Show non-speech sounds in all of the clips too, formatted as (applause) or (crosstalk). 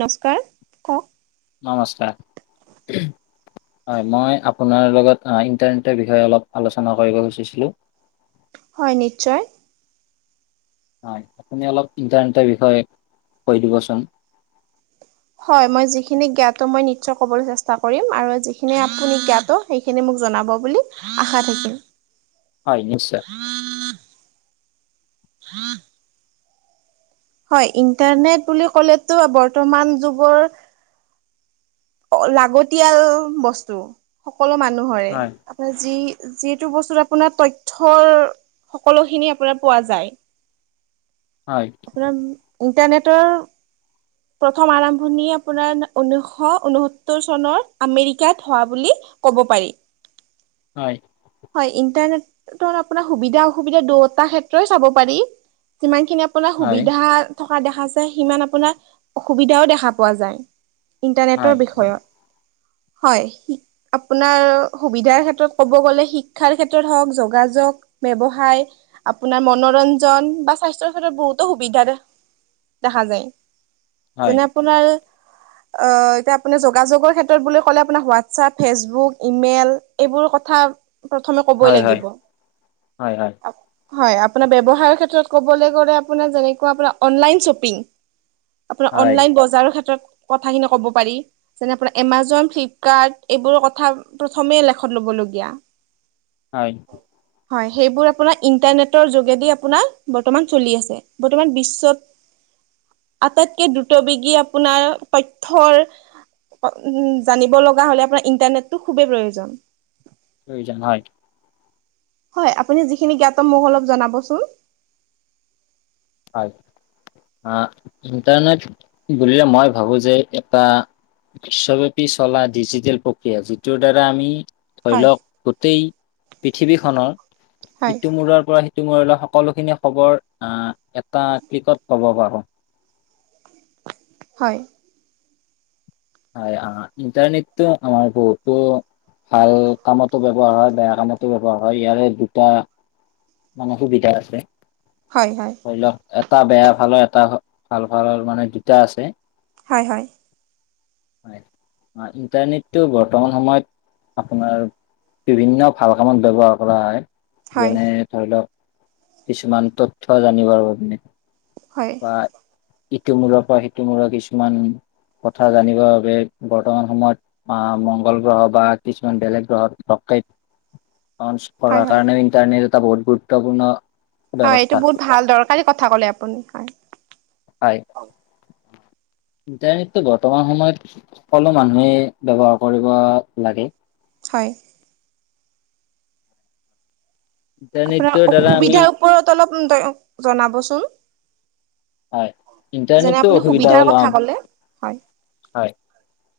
নমস্কাৰ, কওক? নমস্কাৰ। হয় মই আপোনাৰ লগত ইন্টাৰনেটৰ বিষয়ে অলপ আলোচনা কৰিব বিচাছিলো? হয় নিশ্চয়। হয়, আপুনি অলপ ইণ্টাৰনেটৰ বিষয়ে কৈ দিবচোন। হয়, মই যিখিনি জ্ঞাত, মই নিশ্চয় ক'বলৈ চেষ্টা কৰিম আৰু যিখিনি আপুনি জ্ঞাত সেইখিনি মোক জনাব বুলি আশা থাকিল। হয় নিশ্চয়। (inaudible) হয় ইন্টাৰনেট বুলি ক'লেটো বৰ্তমান যুগৰ অ'লাগতিয়াল বস্তু সকলো মানুহৰে। হয়। আপোনাৰ যি যিটো বস্তুত আপোনাৰ তথ্যয়ৰ সকলোখিনি আপোনাৰ পোৱা যায়। হয়। ইণ্টাৰনেটৰ প্ৰথম আৰম্ভণি আপোনাৰ ঊনৈছশ ঊনসত্তৰ চনৰ আমেৰিকাত হোৱা বুলি কব পাৰি। হয়। হয় ইণ্টাৰনেটৰ আপোনাৰ সুবিধা-অসুবিধা দুয়োটা ক্ষেত্ৰই চাব পাৰি। যিমান খিনি আপোনাৰ হয় সুবিধা থকা দেখাছে সিমান আপোনাৰ অসুবিধাও দেখা পোৱা যায়। হয় ইণ্টাৰনেটৰ বিষয়ত হয়। আপোনাৰ সুবিধাৰ ক্ষেত্ৰত ক'ব গ'লে শিক্ষাৰ ক্ষেত্ৰত হওঁক, যোগা-যোগ ব্যৱসায়, আপোনাৰ মনোৰঞ্জন বা স্বাস্থ্যৰ ক্ষেত্ৰত বহুতো সুবিধা দেখা যায়, হয় যেনে আপোনাৰ এতিয়া আপুনি যোগাযোগৰ ক্ষেত্ৰত বুলি ক'লে আপোনাৰ হোৱাটছআপ ফেচবুক ইমেইল এইবোৰ কথা প্ৰথমে কবই হয় হয় লাগিব। হয় হয় হয় আপোনাৰ ব্যৱসায়ৰ ক্ষেত্ৰত ক'বলৈ গ'লে আপোনাৰ যেনেকুৱা আপোনাৰ অনলাইন শ্বপিং, আপোনাৰ হয় অনলাইন বজাৰ ক্ষেত্ৰত কথা খিনি কব পাৰি। আপোনাৰ এমাজন, ফ্লিপকাৰ্ট এইবোৰ কথা প্ৰথমে লেখত ল'বলগীয়া। হয়। হয় সেইবোৰ আপোনাৰ ইন্টাৰনেটৰ যোগেদি আপোনাৰ বৰ্তমান চলি আছে। বৰ্তমান বিশ্বত আটাইতকে দ্ৰুতবেগী আপোনাৰ তথ্যৰ উম জানিব লগা হ'লে আপোনাৰ ইন্টাৰনেটটো খুবেই প্ৰয়োজন। প্ৰয়োজন হয়। হয় আপুনি যিখিনি জ্ঞাত মোক অলপ জনাবচোন। হয় ইণ্টাৰনেট বুলিলে মই ভাবো যে এটা বিশ্ব সব্যাপী চলা ডিজিটেল প্ৰক্ৰিয়া যিটো দ্বাৰা আমি ধৰি হয় লওক গোটেই পৃথিৱীখনৰ হয় ইটোমূৰাৰ পৰা সি সকলোখিনি খবৰ আহ এটা ক্ৰিকত পাব পাৰো। হয়। হয় আহ ইণ্টাৰনেটৰ আমাৰ বহুতো ভাল কামতো ব্যৱহাৰ হয়, বেয়া কামতো ব্যৱহাৰ হয় ইয়াৰে দুটা মানে সুবিধা আছে। হয় হয়। ধৰি লওক এটা বেয়া ভালৰ এটা ভাল ভালৰ মানে দুটা আছে। হয় হয়। হয় ইণ্টাৰনেটটো বৰ্তমান সময়ত আপোনাৰ বিভিন্ন ভাল কামত ব্যৱহাৰ কৰা হয়, হয় যেনে ধৰি লওক কিছুমান তথ্য জানিব বাৰু আপুনি। হয়! ইটো মূৰৰ পৰা, সিটো মূৰৰ কিছুমান কথা জানিবৰ বাবে বৰ্তমান সময়ত আঁ মংগল গ্ৰহ বা কিছুমান বেলেগ গ্ৰহত (unintelligible) অঞ্চ হয় কৰাৰ হয় কাৰণে ইণ্টাৰনেট এটা বহুত গুৰুত্বপূৰ্ণ হয় এইটো ব্যৱস্থা বহুত ভাল দৰকাৰী কথা ক'লে আপুনি হয়। হয়। ইণ্টাৰনেটটো বৰ্তমান সময়ত, সকলো মানুহে ব্যৱহাৰ কৰিব লাগে। হয়! আপোনাৰ ইণ্টাৰনেটৰ দ্বাৰা আমি অসুবিধাৰ ওপৰত অলপ জনাবচোন? হয় যেনে, ইণ্টাৰনেটটো আপুনি অসুবিধা হ'ল সুবিধাৰ অ কথা ক'লে? হয় হয়!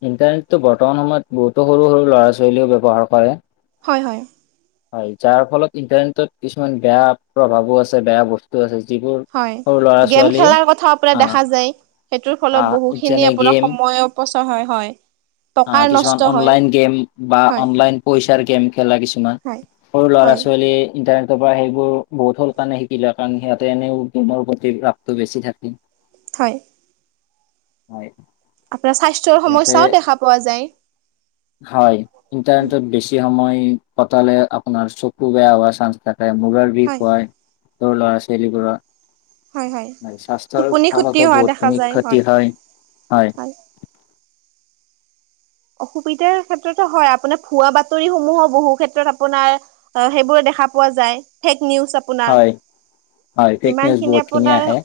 ইণ্টাৰনেটটো বৰ্তমান সময়ত, বহুতো সৰু- সৰু, ল'ৰা- ছোৱালীয়েও ব্যৱহাৰ কৰে। হয়! হয়! হয়! যাৰ ফলত, ইণ্টাৰনেটত কিছুমান বেয়া প্ৰভাৱো আছে, বেয়া বস্তু আছে যিবোৰ হয়! সৰু ল'ৰা গেম ছোৱালীয়ে খেলাৰ কথাও আপোনাৰ দেখা যায়। সেইটোৰ ফলত, বহুখিনি যেনে আপোনাৰ গেম সময় অপচয় হয়। হয়! আঁ টকাৰ কিছুমান নষ্ট হয় অনলাইন গেম বা হয় অনলাইন পইছাৰ গেম খেলা কিছুমান হয় সৰু ল'ৰা হয় -ছোৱালীয়ে ইণ্টাৰনেট তাৰপৰা, সেইবোৰ বহুত হ'ল কাৰণে শিকি লয়। কাৰণ, সিহঁতে এনেও গেমৰ প্ৰতি ৰাপটো বেছি থাকে। হয়! হয়! আপোনাৰ স্বাস্থ্যৰ সিহঁতে সমস্যাও দেখা পোৱা যায়। হয়! ইণ্টাৰনেটত বেছি সময়, কটালে আপোনাৰ চকু বেয়া হোৱাৰ চাঞ্চ থাকে। মোবাইল বিষ হয়। সৰু ল'ৰা -ছোৱালীবোৰৰ হয় হয় স্বাস্থ্যৰ টোপনি ক্ষতি ফালতো হোৱা দেখা বহুতখিনি যায় ক্ষতি হয়। হয়! অসুবিধাৰ ক্ষেত্ৰতো হয়। আপোনাৰ ভুৱা বাতৰিসমূহো বহু ক্ষেত্ৰত, আপোনাৰ অ'! সেইবোৰে দেখা পোৱা যায়। ফেক নিউজ শুনা। হয় হয় ফেক নিউজ যিমানখিনি বহুতখিনি আপোনাৰ আহে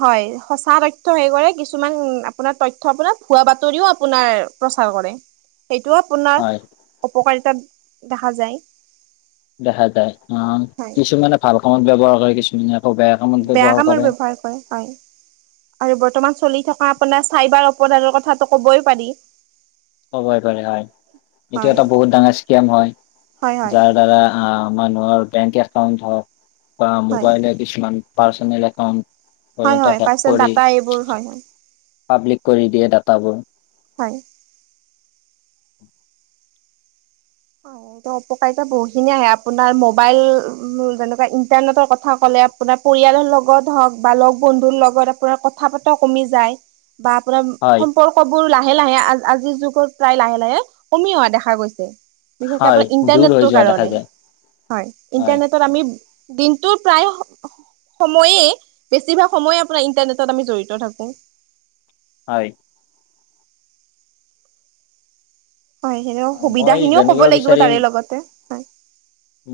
হয়! সঁচা তথ্য সেই কৰে। কিছুমান, আপোনাৰ তথ্য আপোনাৰ, ভুৱা বাতৰিও আপোনাৰ প্ৰচাৰ কৰে। সেইটোও আপোনাৰ হয় অপকাৰীতাত দেখা যায়। দেখা যায়। অ'! হয় কিছুমানে ভাল কামত ব্যৱহাৰ কৰে, কিছুমানে আকৌ বেয়া কামত বেয়া ব্যৱহাৰ কামত কৰে ব্যৱহাৰ কৰে। হয়! আৰু বৰ্তমান চলি থকা আপোনাৰ, চাইবাৰ অপৰাধৰ কথাটো ক'বই পাৰি। ক'বই পাৰি। হয়! এইটো হয় এটা বহুত ডাঙৰ স্কেম হয়। হয় হয় যাৰ দ্বাৰা আঁ মানুহৰ বেংক একাউণ্ট হওঁক বা হয় মোবাইলে কিছুমান পাৰ্চনেল হয় একাউণ্ট হয় (unintelligible) হেক পাৰ্চনেল কৰি, ডাটা এইবোৰ হয় হয় পাব্লিক কৰি দিয়ে ডাটাবোৰ। হয়! (unintelligible) অপকাৰীতা বহুখিনিয়ে আহে। আপোনাৰ মো'বাইল, যেনেকুৱা ইণ্টাৰনেটৰ কথা ক'লে আপোনাৰ পৰিয়ালৰ লগত হওঁক বা লগ বন্ধুৰ লগত আপোনাৰ কথা বতৰা কমি যায়। বা আপোনাৰ সম্পৰ্ক হয় সম্পৰ্কবোৰ লাহে লাহে আ আজিৰ যুগত প্ৰায়, লাহে লাহে কমি অহা দেখা গৈছে। বিশেষকে, হয় আপুনাৰ দূৰ হৈ ইণ্টাৰনেটটোৰ যোৱা দেখা কাৰণে? যায় হয়! ইণ্টাৰনেট (unintelligible) আমি দিনটো প্ৰায় স সময়ে, বেছিভাগ সময়ে আপোনাৰ, ইন্টাৰনেটত আমি জড়িত থাকোঁ। হয়! হয়! সেইখিনিও। সুবিধা মই খিনিও ক'ব জানিব লাগিব বিচাৰিম তাৰে লগতে। হয়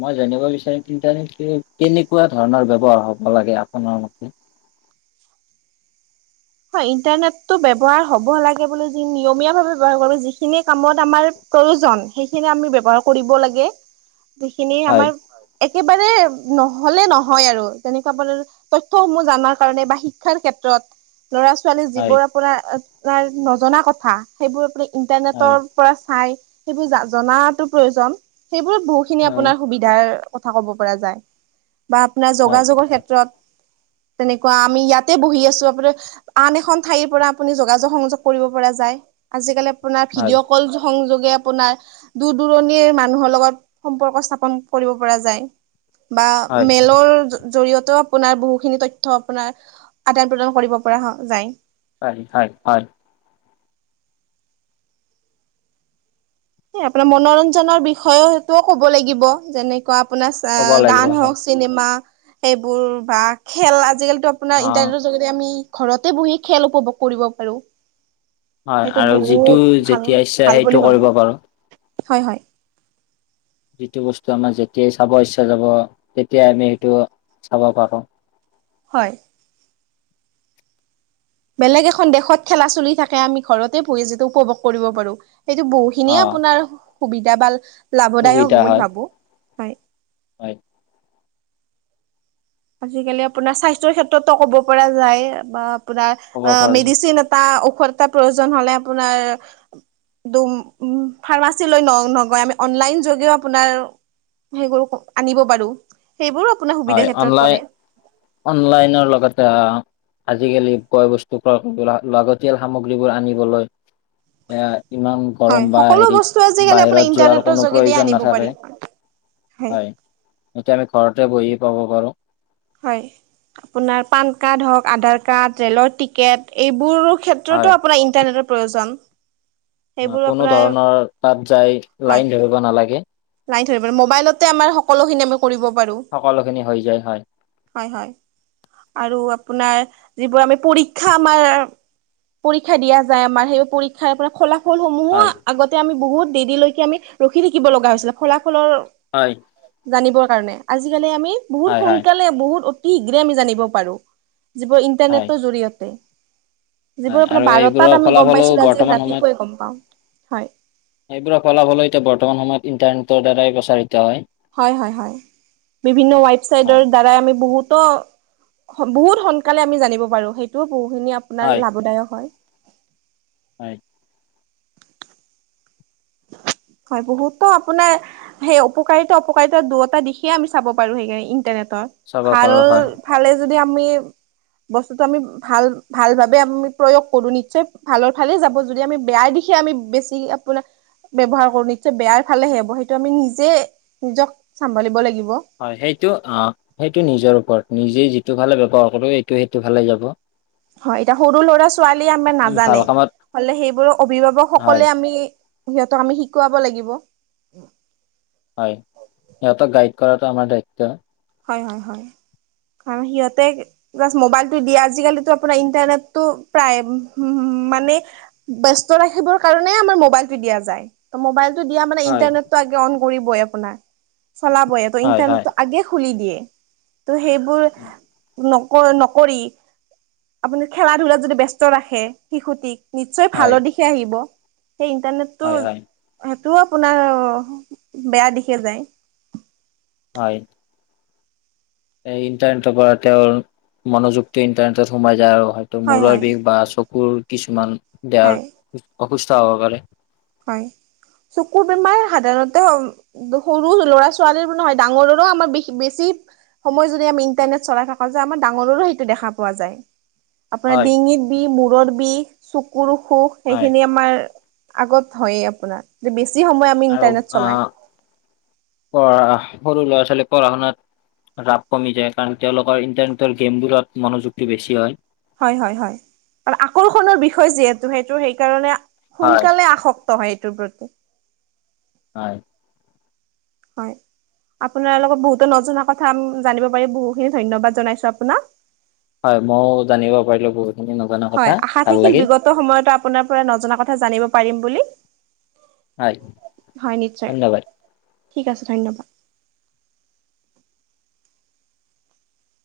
মই জানিব বিচাৰিম, ইণ্টাৰনেটটো কেনেকুৱা ধৰণৰ ব্যৱহাৰ হ'ব লাগে আপোনাৰ মতে? হয়! ইণ্টাৰনেটটো ব্যৱহাৰ হ'ব লাগে বুলি যি, নিয়মীয়াভাৱে ব্যৱহাৰ কৰিব, যিখিনি কামত আমাৰ প্ৰয়োজন সেইখিনি আমি ব্যৱহাৰ কৰিব লাগে (unintelligible) সেইখিনি হয় আমাৰ একেবাৰে নহলে নহয় আৰু তেনেকুৱা তথ্যসমূহ জনাৰ কাৰণে বা শিক্ষাৰ ক্ষেত্ৰত ল'ৰা -ছোৱালী হয় যিবোৰ আপোনাৰ, নজনা কথা! সেইবোৰ আপুনি ইণ্টাৰনেটৰ হয় পৰা চাই। সেইবোৰ, জা জনাটো প্ৰয়োজন। সেইবোৰত বহু খিনি হয় আপুনাৰ সুবিধা সুবিধাৰ কথা ক'ব পৰা যায়। বা আপোনাৰ হয় যোগা- যোগৰ ক্ষেত্ৰত তেনেকুৱা! আমি ইয়াতে বহি আছোঁ। আপোনাৰ আন এখন ঠাইৰ পৰা আপুনি যোগাযোগ সংযোগ কৰিব পৰা যায়। আজিকালি আপোনাৰ হয় ভিডিঅ' কল সংযোগে আপোনাৰ দূৰ দূৰণিৰ মানুহৰ লগত সম্পৰ্ক স্থাপন কৰিব পৰা যায়। বা হয় মেলৰ জৰিয়তেও আপোনাৰ বহুখিনি তথ্য আপোনাৰ আদান প্ৰদান কৰিব পৰা হ যায়। হয় হয় হয় এ আপোনাৰ মনোৰঞ্জনৰ বিষয়টোও ক'ব লাগিব যেনেকুৱা আপোনাৰ ক'ব লাগিব গান হয় হওক চিনেমা সেইবোৰ বা খেল আজিকালিতো আপোনাৰ অ ইন্টাৰনেটৰ যোগেদি আমি ঘৰতে বহি খেল উপভোগ কৰিব পাৰো হয় সেইটো আৰু যিটো বহুত ভাল যেতিয়া ইচ্ছা ভাল সেইটো বুলি ভাবো কৰিব পাৰো হয় হয় যিটো বস্তু আমাৰ যেতিয়াই চাব ইচ্ছা যাব তেতিয়াই আমি সেইটো চাব পাৰো হয় বেলেগ এখন দেশত খেলা চলি থাকে আমি ঘৰতে বহি যিটো উপভোগ কৰিব পাৰো সেইটো বহুত অ খিনিয়ে আপোনাৰ সুবিধা বা লাভদায়ক হ'ব সুবিধা বুলি হয় ভাবো হয় হয় আজিকালি আপোনাৰ স্বাস্থ্যৰ ক্ষেত্ৰতো ক'ব পৰা যায় বা ক'ব আপোনাৰ পাৰো মেডিচিন টা ঔষধ এটা প্ৰয়োজন হলে আপোনাৰ দোম উ ফাৰ্মাচী লৈ ন নগৈ আমি অনলাইন যোগেও আপোনাৰ সেই গৰুকো আনিব পাৰো সেইবোৰো আপোনাৰ সুবিধা হয় ক্ষেত্ৰত পৰে অনলাইন অনলাইনৰ লগতে আজিকালি কয় বস্তু পৰা লাগতিয়াল সামগ্ৰীবোৰ আনিবলৈ এয়া ইমান হয় গৰম বা সকলো বস্তু হেৰিত আজিকালি আপোনাৰ বাহিৰত যোৱাৰ ইন্টাৰনেটৰ কোনো যোগেদিয়ে প্ৰয়োজন আনিব পাৰি নাথাকে হয় এতিয়া আমি ঘৰতে বহি পাব পাৰো হয় আপোনাৰ পান কাৰ্ড হওক আধাৰ কাৰ্ড, ৰে'লৰ টিকেট এইবোৰো হয় ক্ষেত্ৰতো আপোনাৰ ইন্টাৰনেটৰ প্ৰয়োজন অ সেইবোৰ কোনো আপোনাৰ ধৰণৰ তাত যাই লাইন ধৰিব নালাগে লাই ধৰিবলে মোবাইলতে আমাৰ সকলোখিনি আমি কৰিব পাৰো সকলোখিনি হৈ যায় হয় হয় হয় আৰু আপোনাৰ যিবোৰ আমি পৰীক্ষা আমাৰ পৰীক্ষা দিয়া যায় আমাৰ সেই পৰীক্ষাৰ পৰা খলা ফলসমূহো হয় আগতে আমি বহুত দেৰিলৈকে আমি ৰখি থাকিব লগা হৈছিলে ফলাফলৰ হয় জানিবৰ কাৰণে আজিকালি আমি বহু হয় হয় সোনকালে বহুত অতি শীঘ্ৰে আমি জানিব পাৰোঁ যিবোৰ হয় ইন্টাৰনেটৰ জৰিয়তে যিবোৰ হয় আপোনাৰ আৰু বাৰটাত এইবোৰৰ আমি গম ফলাফলো পাইছিলো আজি বৰ্তমান সময়ত ৰাতিপুৱাই গম পাওঁ। হয়, সেইবোৰো ফলা ফলো এতিয়া বৰ্তমান সময়ত ইণ্টাৰনেটৰ দ্বাৰাই প্ৰচাৰিত হয় হয় হয় হয় বিভিন্ন হয় ৱেবচাইটৰ দ্বাৰাই আমি বহুতো বহুত সোনকালে আমি জানিব পাৰো সেইটোও বহুখিনি আপোনাৰ হয় লাভদায়ক হয় হয় হয় বহুত আপোনাৰ সেই উকাৰিতা অপকাৰিতা দুটা দিশে আমি চাব পাৰো সেইকাৰণে ইণ্টাৰনেটৰ চাব ভাল পাৰো হয় ভালে যদি আমি বস্তুটো আমি ভাল ভাল ভাৱে আমি প্ৰয়োগ কৰো নিশ্চয় ভালৰ ফালে যাব যদি আমি বেয়াই দিশ দিশে আমি বেছি আপোনাৰ ব্যৱহাৰ (unintelligible) বেয়াৰ ফালেহে হ'ব সেইটো আমি নিজে নিজক চম্ভালিব লাগিব। হয় সেইটো অ' সেইটো নিজৰ ওপৰত নিজে যিটো ফালে (unintelligible) কৰিব সেইটো সেইটোৰ ফালে যাব। হয় এতিয়া সৰু ল'ৰা ছোৱালীয়ে আমাৰ আমি ভাল নাজানে কামত হলে সেইবোৰক হয় অভিভাৱকসকলে আমি সিহঁতক আমি শিকোৱাব লাগিব হয় সিহঁতক গাইড কৰাটো আমাৰ দায়িত্ব হয় হয় হয় কাৰণ সিহঁতে জাস্ট মবাইলটো দি আজি কালিটো আপোনাৰ ইন্টাৰনেট টো প্ৰায় মানে ব্যস্ত ৰাখিবৰ কাৰণে আমাৰ মোবাইলটো দিয়া যায়। ত, মোবাইলতটো দিয়া মানে হয় ইণ্টাৰনেটটো আগে অন কৰিবই আপোনাৰ চলাবইে ত হয় হয় ইণ্টাৰনেটটো আগে (unintelligible) দিয়ে ত সেই বোৰ ন কৰ নকৰি আপুনি খেলা ধূলাত যদি ব্যস্ত ৰাখে শিশুটিক নিশ্চয় হয় ভালৰ দিশে আহিব সেই ইন্টাৰনেট হয় তোৰ হয় সেইটোও আপোনাৰ বেয়া দিশে যায়। হয়। এই, ইণ্টাৰনেটৰ পৰা তেওঁৰ মনোযুকটো ইণ্টাৰনেটত সোমাই যায় আৰু হয় ত মূৰৰ বিষ বা চকুৰ কিছুমান দেহৰ হয় অসুস্থ হ'ব পাৰে। হয় চকুৰ বেমাৰ সাধাৰণতে সৰু ল'ৰা ছোৱালীৰ নহয় ডাঙৰৰো আমাৰ বে বেছি সময় যদি আমি ইণ্টাৰনেট চলাই থকা যায় আমাৰ ডাঙৰৰো সেইটো দেখা পোৱা যায়। আপোনাৰ হয় ডিঙিত বি মূৰৰ বিষ চকুৰ অসুখ হয় সেইখিনি আমাৰ আগত হয়য়ে আপোনাৰ বেছি সময় আমি আৰু ইণ্টাৰনেট আ চলাই প সৰু ল'ৰা-ছোৱালী পঢ়া শুনাত ৰাপ কমি যায় কাৰণ তেওঁলোকৰ ইন্টাৰনেটৰ গেমবোৰত মনোযোগ টো বেছি হয়। হয়, হয়, হয় আৰু আকৰ্ষণৰ বিষয় যিহেতু সেইটো সেই কাৰণে হয় সোনকালে আশক নহয় এইটোৰ প্ৰতি। হয়। হয় আপোনাৰ লগত বহুতো নজনা কথা জানিব পাৰি বহুতখিনি ধন্যবাদ জনাইছো আপোনাক। হয় মইও জানিব পাৰিলো বহুতখিনি নজনা কথা ভাল লাগিল। তো সময়তে আপোনাৰ পৰা নজনা কথা জানিব পাৰিম বুলি। হয় হয় নিশ্চয় ধন্যবাদ ঠিক আছে ধন্যবাদ।